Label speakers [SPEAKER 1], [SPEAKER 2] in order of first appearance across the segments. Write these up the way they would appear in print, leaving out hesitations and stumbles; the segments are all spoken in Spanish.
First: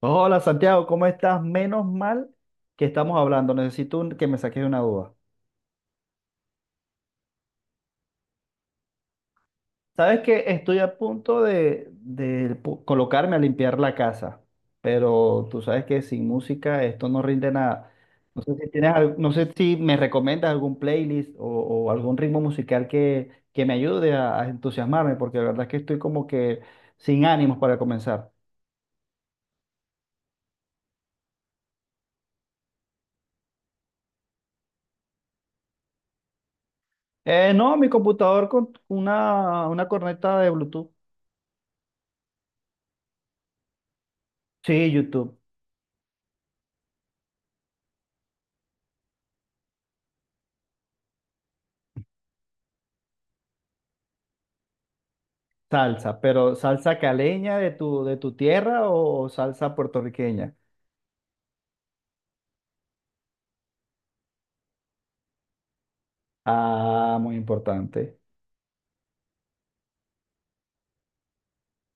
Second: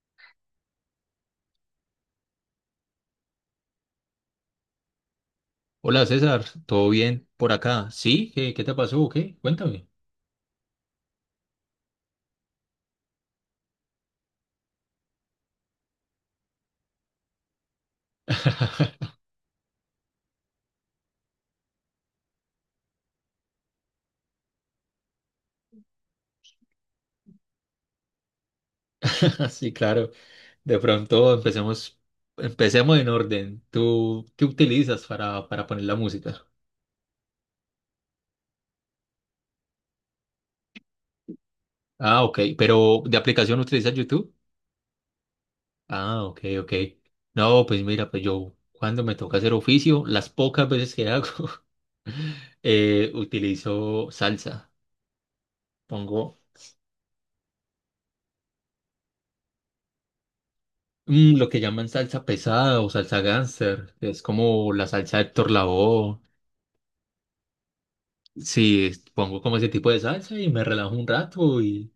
[SPEAKER 1] Hola Santiago, ¿cómo estás? Menos mal que estamos hablando. Necesito que me saques de una duda.
[SPEAKER 2] Hola César, ¿todo bien por acá? ¿Sí? ¿Qué te pasó? ¿Qué? Cuéntame.
[SPEAKER 1] Sabes que estoy a punto de colocarme a limpiar la casa, pero tú sabes que sin música esto no rinde nada. No sé si tienes, no sé si me recomiendas algún playlist o algún ritmo musical que me ayude a entusiasmarme, porque la verdad es que estoy como que sin ánimos para comenzar.
[SPEAKER 2] Sí, claro. De pronto empecemos, empecemos en orden. ¿Tú qué utilizas para poner la música?
[SPEAKER 1] No, mi computador con una corneta de Bluetooth.
[SPEAKER 2] Ah, ok. ¿Pero de aplicación utilizas YouTube?
[SPEAKER 1] Sí, YouTube.
[SPEAKER 2] Ah, ok, ok. No, pues mira, pues yo cuando me toca hacer oficio, las pocas veces que hago, utilizo salsa.
[SPEAKER 1] Salsa,
[SPEAKER 2] Pongo
[SPEAKER 1] pero salsa caleña de tu tierra o salsa puertorriqueña.
[SPEAKER 2] lo que llaman salsa pesada o salsa gánster, que es como la salsa de Héctor Lavoe.
[SPEAKER 1] Ah, muy importante.
[SPEAKER 2] Sí, pongo como ese tipo de salsa y me relajo un rato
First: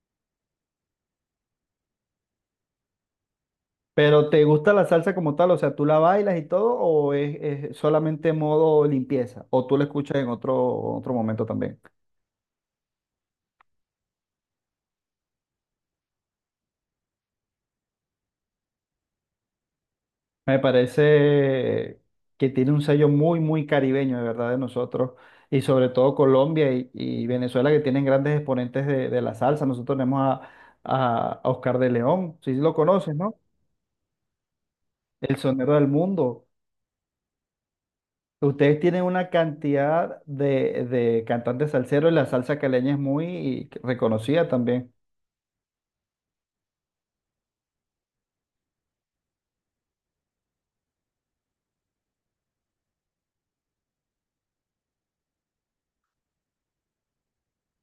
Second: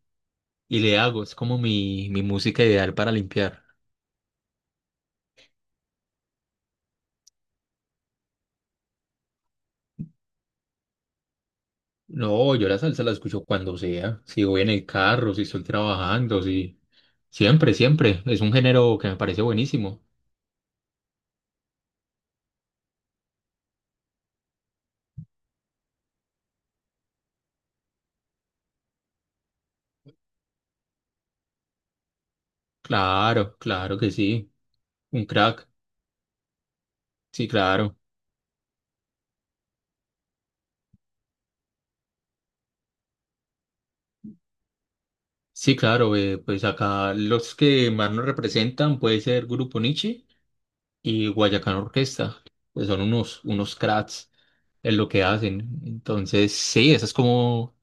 [SPEAKER 2] y le hago. Es como mi música ideal para limpiar.
[SPEAKER 1] Pero ¿te gusta la salsa como tal? O sea, ¿tú la bailas y todo o es solamente modo limpieza? ¿O tú la escuchas en otro momento también?
[SPEAKER 2] No, yo la salsa la escucho cuando sea. Si voy en el carro, si estoy trabajando, si... Siempre, siempre. Es un género que me parece buenísimo.
[SPEAKER 1] Me parece que tiene un sello muy caribeño, de verdad, de nosotros. Y sobre todo Colombia y Venezuela, que tienen grandes exponentes de la salsa. Nosotros tenemos a Oscar de León, si lo conoces, ¿no?
[SPEAKER 2] Claro, claro que sí. Un
[SPEAKER 1] El
[SPEAKER 2] crack.
[SPEAKER 1] sonero del mundo.
[SPEAKER 2] Sí, claro.
[SPEAKER 1] Ustedes tienen una cantidad de cantantes salseros y la salsa caleña es muy reconocida también.
[SPEAKER 2] Sí, claro. Pues acá los que más nos representan puede ser Grupo Niche y Guayacán Orquesta. Pues son unos, unos cracks en lo que hacen. Entonces, sí, esa es como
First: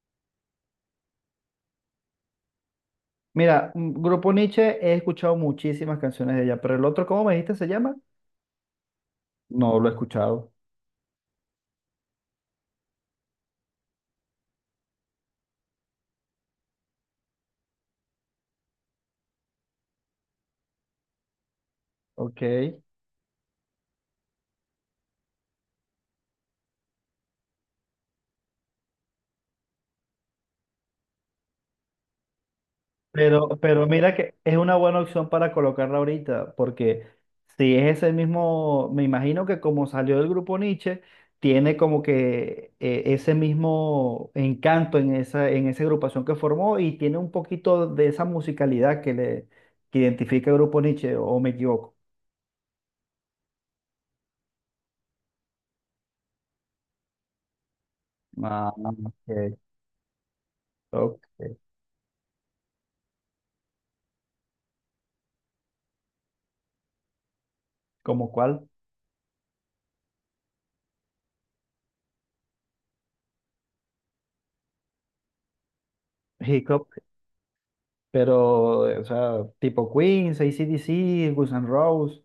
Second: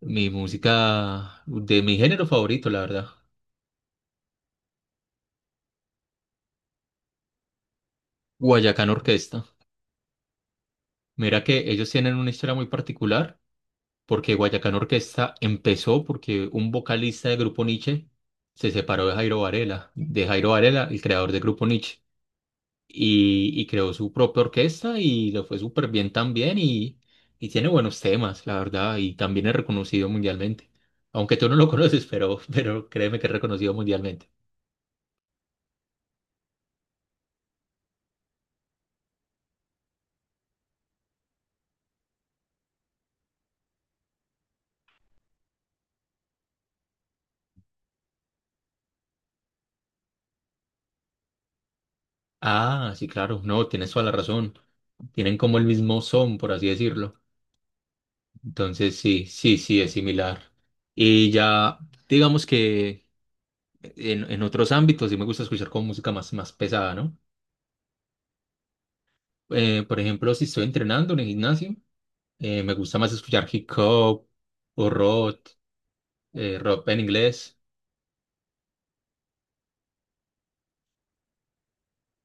[SPEAKER 2] mi música, de mi género favorito, la verdad.
[SPEAKER 1] Mira, Grupo Nietzsche, he escuchado muchísimas canciones de ella, pero el otro, ¿cómo me dijiste se llama?
[SPEAKER 2] Guayacán Orquesta.
[SPEAKER 1] No lo he escuchado.
[SPEAKER 2] Mira que ellos tienen una historia muy particular, porque Guayacán Orquesta empezó porque un vocalista de Grupo Nietzsche se separó de Jairo Varela, el creador de Grupo Nietzsche.
[SPEAKER 1] Ok.
[SPEAKER 2] Y, y creó su propia orquesta y le fue súper bien también y tiene buenos temas, la verdad, y también es reconocido mundialmente. Aunque tú no lo conoces, pero créeme que es reconocido
[SPEAKER 1] Pero mira
[SPEAKER 2] mundialmente.
[SPEAKER 1] que es una buena opción para colocarla ahorita, porque si es ese mismo, me imagino que como salió del grupo Nietzsche, tiene como que ese mismo encanto en en esa agrupación que formó y tiene un poquito de esa musicalidad que identifica el grupo Nietzsche, o me equivoco.
[SPEAKER 2] Ah, sí, claro, no, tienes toda la razón. Tienen como el mismo son, por así decirlo.
[SPEAKER 1] Ah,
[SPEAKER 2] Entonces, sí, sí, sí, es similar.
[SPEAKER 1] ok,
[SPEAKER 2] Y
[SPEAKER 1] ok.
[SPEAKER 2] ya, digamos que en otros ámbitos sí me gusta escuchar como música más, más pesada, ¿no?
[SPEAKER 1] ¿Como cuál?
[SPEAKER 2] Por ejemplo, si estoy entrenando en el gimnasio, me gusta más escuchar hip hop o rock,
[SPEAKER 1] Hip
[SPEAKER 2] rock
[SPEAKER 1] hop,
[SPEAKER 2] en inglés.
[SPEAKER 1] pero, o sea, tipo Queen, AC/DC, Guns N' Roses,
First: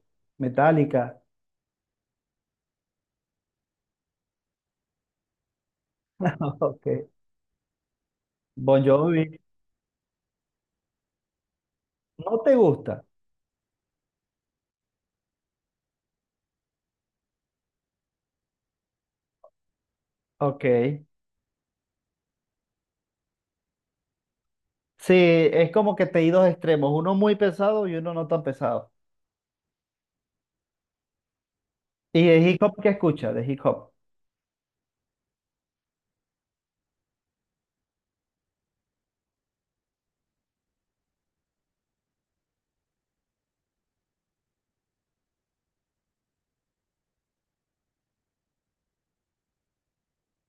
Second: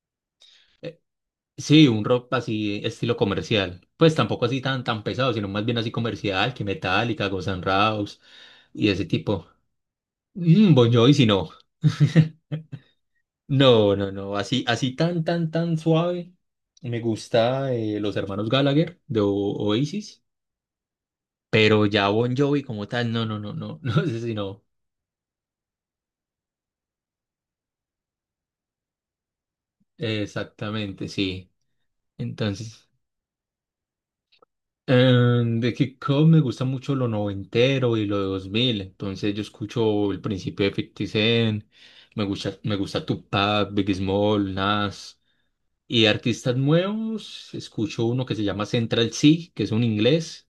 [SPEAKER 2] Eh,
[SPEAKER 1] Metallica.
[SPEAKER 2] sí, un rock así, estilo comercial. Pues tampoco así tan, tan pesado, sino más bien así comercial, que
[SPEAKER 1] Ok.
[SPEAKER 2] Metallica, Guns N' Roses
[SPEAKER 1] Bon
[SPEAKER 2] y ese
[SPEAKER 1] Jovi,
[SPEAKER 2] tipo. Bon Jovi, si no.
[SPEAKER 1] ¿no te gusta?
[SPEAKER 2] No, no, no. Así, así tan, tan, tan suave. Me gusta los hermanos Gallagher de Oasis,
[SPEAKER 1] Ok.
[SPEAKER 2] pero ya Bon Jovi como tal, no, no, no, no, no sé si no.
[SPEAKER 1] Sí, es como que te di dos extremos, uno muy pesado y uno no tan pesado.
[SPEAKER 2] Exactamente, sí.
[SPEAKER 1] ¿Y de hip hop
[SPEAKER 2] Entonces.
[SPEAKER 1] qué escuchas? De hip hop.
[SPEAKER 2] De hip hop me gusta mucho lo noventero y lo de 2000. Entonces yo escucho el principio de 50 Cent, me gusta Tupac, Big Small, Nas, y de artistas nuevos escucho uno que se llama Central C, que es un inglés,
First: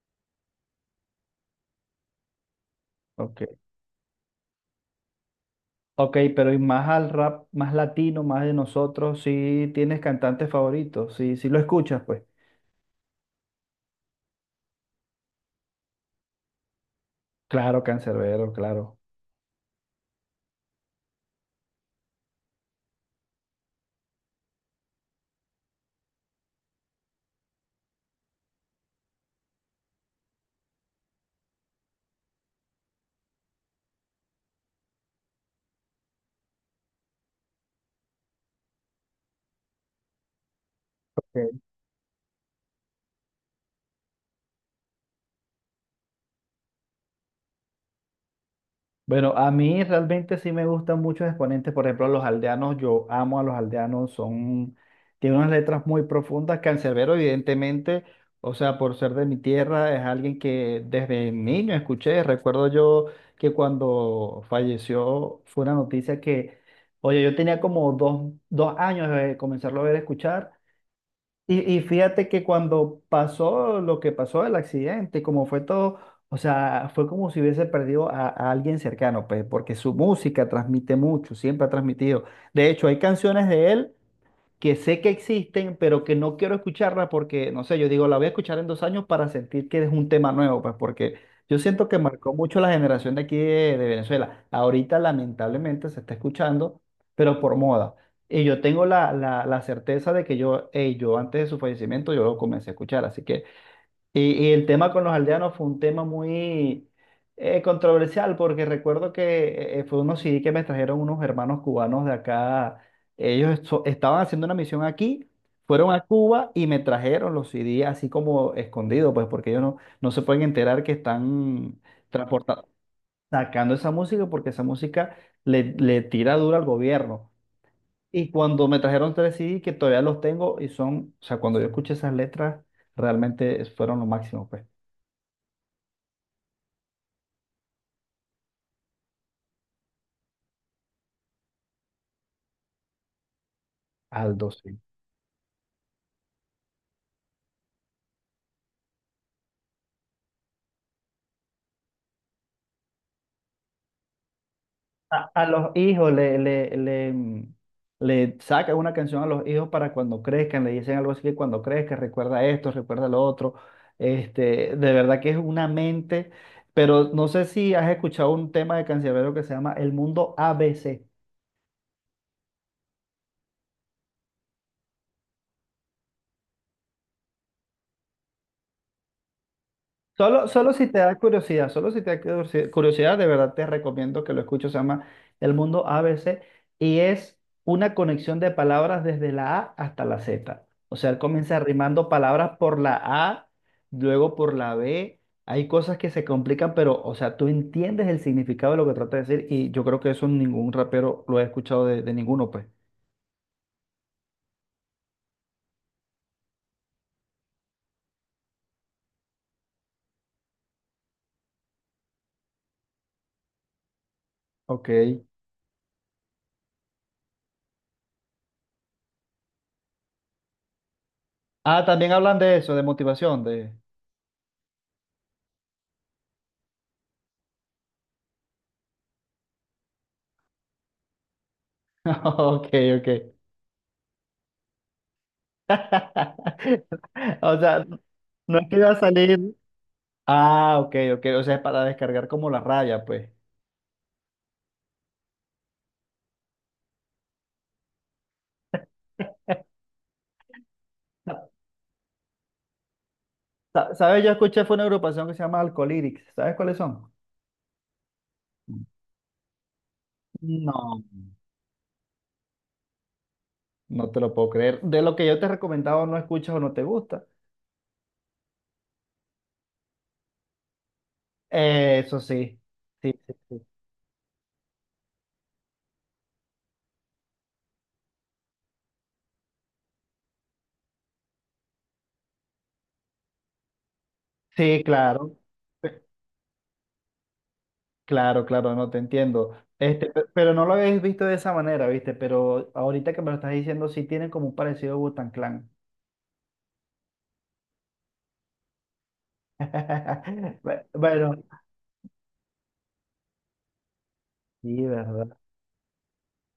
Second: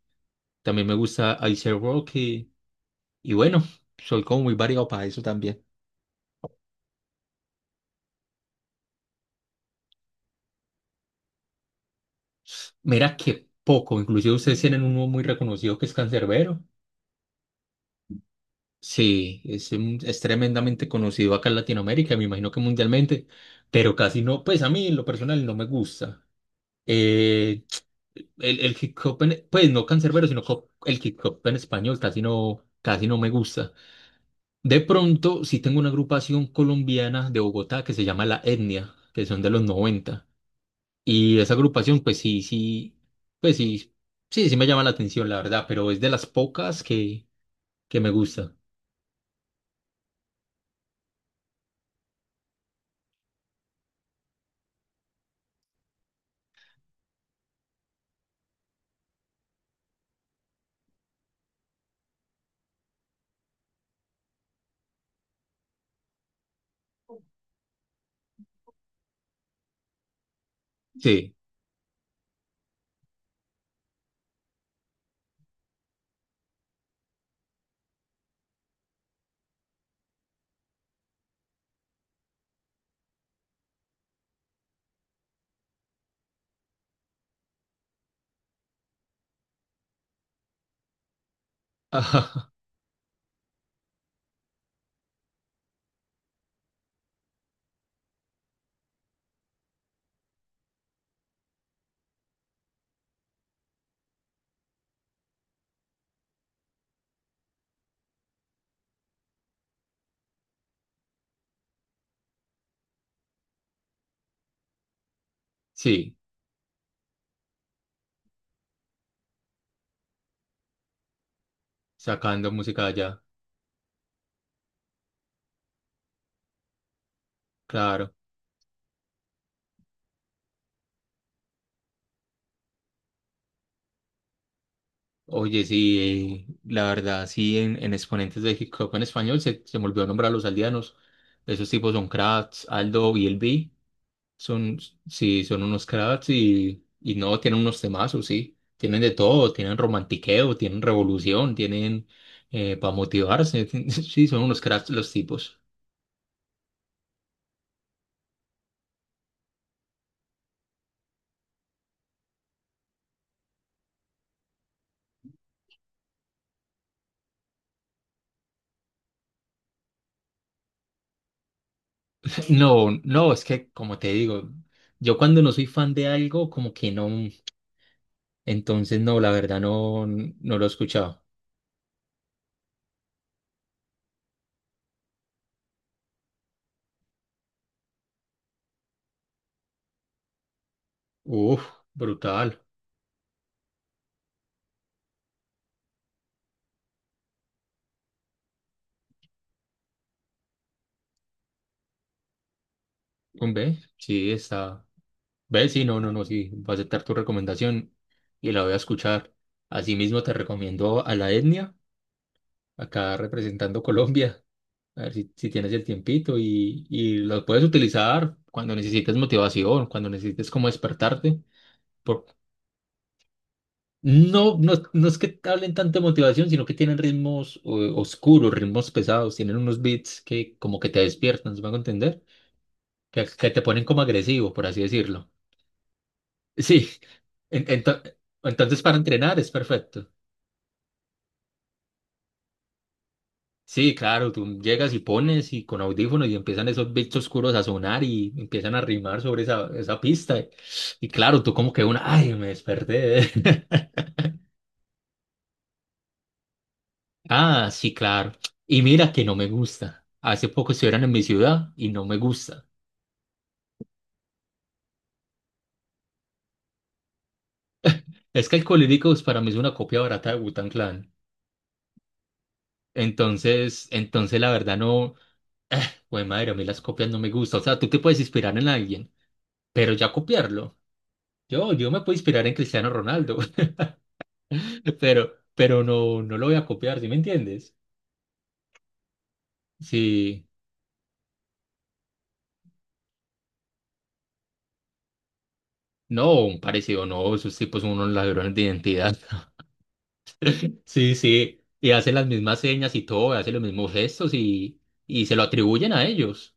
[SPEAKER 2] también me gusta Ice Rocky, y
[SPEAKER 1] Ok.
[SPEAKER 2] bueno, soy como muy variado para eso también.
[SPEAKER 1] Ok, pero y más al rap, más latino, más de nosotros, sí tienes cantantes favoritos, sí, sí lo escuchas, pues.
[SPEAKER 2] Mira que poco, inclusive ustedes tienen uno muy reconocido que es Cancerbero.
[SPEAKER 1] Claro, Canserbero, claro.
[SPEAKER 2] Sí, es tremendamente conocido acá en Latinoamérica, me imagino que mundialmente, pero casi no, pues a mí en lo personal no me gusta. Eh, el hip hop, pues no cancerbero, el hip hop en español casi no me gusta. De pronto, sí tengo una agrupación colombiana de Bogotá que se llama La Etnia, que son de los 90. Y esa
[SPEAKER 1] Ok.
[SPEAKER 2] agrupación, pues sí, sí, sí me llama la atención, la verdad, pero es de las pocas que me gusta.
[SPEAKER 1] Bueno, a mí realmente sí me gustan muchos exponentes, por ejemplo, los aldeanos, yo amo a los aldeanos, son, tienen unas letras muy profundas, Canserbero evidentemente, o sea, por ser de mi tierra, es alguien que desde niño escuché, recuerdo yo que cuando falleció fue una noticia que, oye, yo tenía como dos años de comenzarlo a ver escuchar
[SPEAKER 2] Sí.
[SPEAKER 1] y fíjate que cuando pasó lo que pasó, el accidente, como fue todo, o sea, fue como si hubiese perdido a alguien cercano, pues, porque su música transmite mucho, siempre ha transmitido. De hecho, hay canciones de él que sé que existen, pero que no quiero escucharla porque, no sé, yo digo, la voy a escuchar en dos años para sentir que es un tema nuevo, pues porque yo siento que marcó mucho la generación de aquí de Venezuela. Ahorita lamentablemente se está escuchando, pero por moda. Y yo tengo la certeza de que yo, hey, yo antes de su fallecimiento, yo lo comencé a escuchar, así que... Y el tema con los aldeanos fue un tema muy controversial porque recuerdo que fue unos CD que me trajeron unos hermanos cubanos de acá. Ellos estaban haciendo una misión aquí, fueron a
[SPEAKER 2] Sí,
[SPEAKER 1] Cuba y me trajeron los CD así como escondidos, pues porque ellos no se pueden enterar que están
[SPEAKER 2] sacando
[SPEAKER 1] transportando,
[SPEAKER 2] música de allá,
[SPEAKER 1] sacando esa música porque esa música le tira dura al gobierno.
[SPEAKER 2] claro.
[SPEAKER 1] Y cuando me trajeron tres CD que todavía los tengo y son, o sea, cuando yo escuché esas letras, realmente fueron lo máximo, pues.
[SPEAKER 2] Oye, sí, la verdad, sí, en exponentes de hip hop en español se me olvidó nombrar a los aldeanos. Esos tipos son crats, Aldo y el B.
[SPEAKER 1] Aldo, sí.
[SPEAKER 2] Son, sí, son unos crats y no, tienen unos temazos, sí. Tienen de todo, tienen romantiqueo, tienen revolución, tienen para motivarse. Sí, son unos crats los
[SPEAKER 1] A
[SPEAKER 2] tipos.
[SPEAKER 1] los hijos le le saca una canción a los hijos para cuando crezcan, le dicen algo así que cuando crezcas recuerda esto, recuerda lo otro. Este, de verdad que es una mente, pero no sé si has escuchado un tema de Canserbero que se llama El Mundo A B C.
[SPEAKER 2] No, no, es que como te digo, yo cuando no soy fan de algo, como que no. Entonces, no, la verdad no,
[SPEAKER 1] Solo,
[SPEAKER 2] no lo he
[SPEAKER 1] solo si te da
[SPEAKER 2] escuchado.
[SPEAKER 1] curiosidad, solo si te da curiosi- curiosidad, de verdad te recomiendo que lo escuches. Se llama El Mundo A B C y es una conexión de palabras desde la A hasta la Z. O sea, él comienza
[SPEAKER 2] Uf,
[SPEAKER 1] rimando palabras
[SPEAKER 2] brutal.
[SPEAKER 1] por la A, luego por la B. Hay cosas que se complican, pero, o sea, tú entiendes el significado de lo que trata de decir y yo creo que eso ningún rapero lo he escuchado de ninguno, pues.
[SPEAKER 2] Un B, sí, está. B, sí, no, no, no, sí, voy a aceptar tu recomendación y la voy a escuchar. Asimismo, te recomiendo a La Etnia, acá representando Colombia,
[SPEAKER 1] Ok.
[SPEAKER 2] a ver si tienes el tiempito y lo puedes utilizar cuando necesites motivación, cuando necesites como despertarte,
[SPEAKER 1] Ah, también
[SPEAKER 2] por-
[SPEAKER 1] hablan de eso, de motivación, de...
[SPEAKER 2] no, no, es no es que hablen tanto de motivación, sino que tienen ritmos oscuros, ritmos pesados, tienen unos beats que como que te despiertan, ¿se me a entender?
[SPEAKER 1] Ok, ok.
[SPEAKER 2] Que te ponen como agresivo, por así decirlo. Sí,
[SPEAKER 1] O
[SPEAKER 2] en-
[SPEAKER 1] sea,
[SPEAKER 2] ento-
[SPEAKER 1] no es que
[SPEAKER 2] entonces
[SPEAKER 1] iba
[SPEAKER 2] para
[SPEAKER 1] a
[SPEAKER 2] entrenar
[SPEAKER 1] salir.
[SPEAKER 2] es perfecto.
[SPEAKER 1] Ah, ok, ok. O sea, es para descargar como la raya, pues.
[SPEAKER 2] Sí, claro, tú llegas y pones y con audífonos y empiezan esos beats oscuros a sonar y empiezan a rimar sobre esa, esa pista. Y, claro,
[SPEAKER 1] Sa-
[SPEAKER 2] tú como que una, ay, me desperté.
[SPEAKER 1] ¿Sabes? Yo escuché, fue una agrupación que se llama Alcolytics. ¿Sabes cuáles son?
[SPEAKER 2] Ah, sí, claro. Y mira que no me gusta. Hace poco
[SPEAKER 1] No,
[SPEAKER 2] estuvieron en mi ciudad y no me gusta.
[SPEAKER 1] no te lo puedo creer. De lo que yo te he recomendado, no escuchas o no te gusta.
[SPEAKER 2] Es que Alcohólicos para mí es una copia barata de Wu Clan.
[SPEAKER 1] Eso sí. Sí, sí, sí.
[SPEAKER 2] Entonces la verdad no, güey, madre, a mí las copias no me gustan. O sea, tú te puedes inspirar en alguien, pero ya copiarlo. Yo me puedo inspirar en Cristiano Ronaldo,
[SPEAKER 1] Sí, claro,
[SPEAKER 2] pero no, no lo voy a copiar, ¿sí me entiendes?
[SPEAKER 1] claro, claro, no te entiendo. Este,
[SPEAKER 2] Sí,
[SPEAKER 1] pero no lo habéis visto de esa manera, ¿viste? Pero ahorita que me lo estás diciendo, sí tienen como un parecido Wu-Tang Clan.
[SPEAKER 2] no, un parecido, no, esos tipos son unos ladrones de identidad. Sí,
[SPEAKER 1] Bueno,
[SPEAKER 2] sí, y hace las mismas señas y todo, hace los mismos gestos
[SPEAKER 1] sí,
[SPEAKER 2] y se
[SPEAKER 1] ¿verdad?
[SPEAKER 2] lo atribuyen a ellos.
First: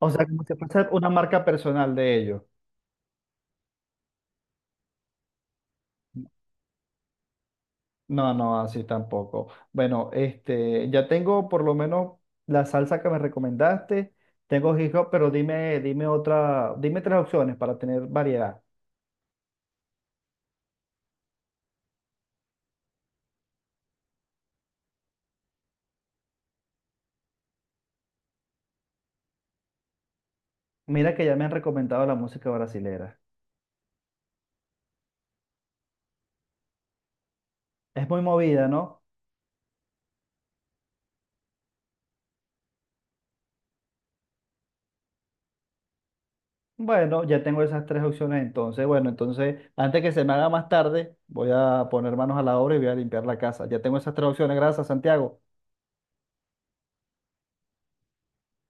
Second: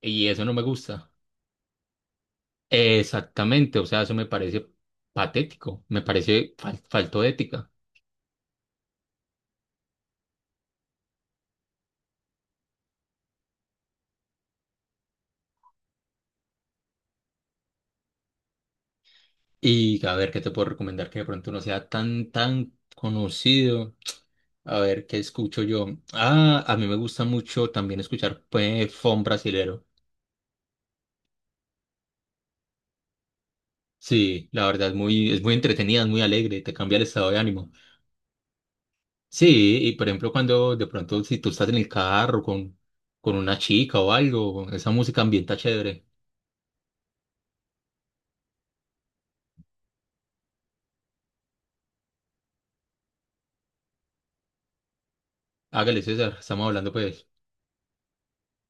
[SPEAKER 1] O sea,
[SPEAKER 2] Y
[SPEAKER 1] como
[SPEAKER 2] eso no
[SPEAKER 1] si
[SPEAKER 2] me
[SPEAKER 1] fuese una
[SPEAKER 2] gusta.
[SPEAKER 1] marca personal de ellos.
[SPEAKER 2] Exactamente, o sea, eso me parece patético, me parece falto de ética.
[SPEAKER 1] No, no, así tampoco. Bueno, este, ya tengo por lo menos la salsa que me recomendaste. Tengo hip hop, pero dime, dime otra, dime tres opciones para tener variedad.
[SPEAKER 2] Y a ver, ¿qué te puedo recomendar que de pronto no sea tan, tan conocido? A ver, ¿qué escucho yo? Ah, a mí me gusta mucho también escuchar pues, funk brasilero.
[SPEAKER 1] Mira que ya me han recomendado la música brasilera.
[SPEAKER 2] Sí, la verdad es muy entretenida, es muy alegre, te cambia el estado de ánimo.
[SPEAKER 1] Es muy movida, ¿no?
[SPEAKER 2] Sí, y por ejemplo, cuando de pronto, si tú estás en el carro con una chica o algo, esa música ambienta chévere.
[SPEAKER 1] Bueno, ya tengo esas tres opciones entonces. Bueno, entonces, antes que se me haga más tarde, voy a poner manos a la obra y voy a limpiar la casa. Ya tengo esas tres opciones. Gracias, Santiago.
[SPEAKER 2] Hágale, César, estamos hablando pues.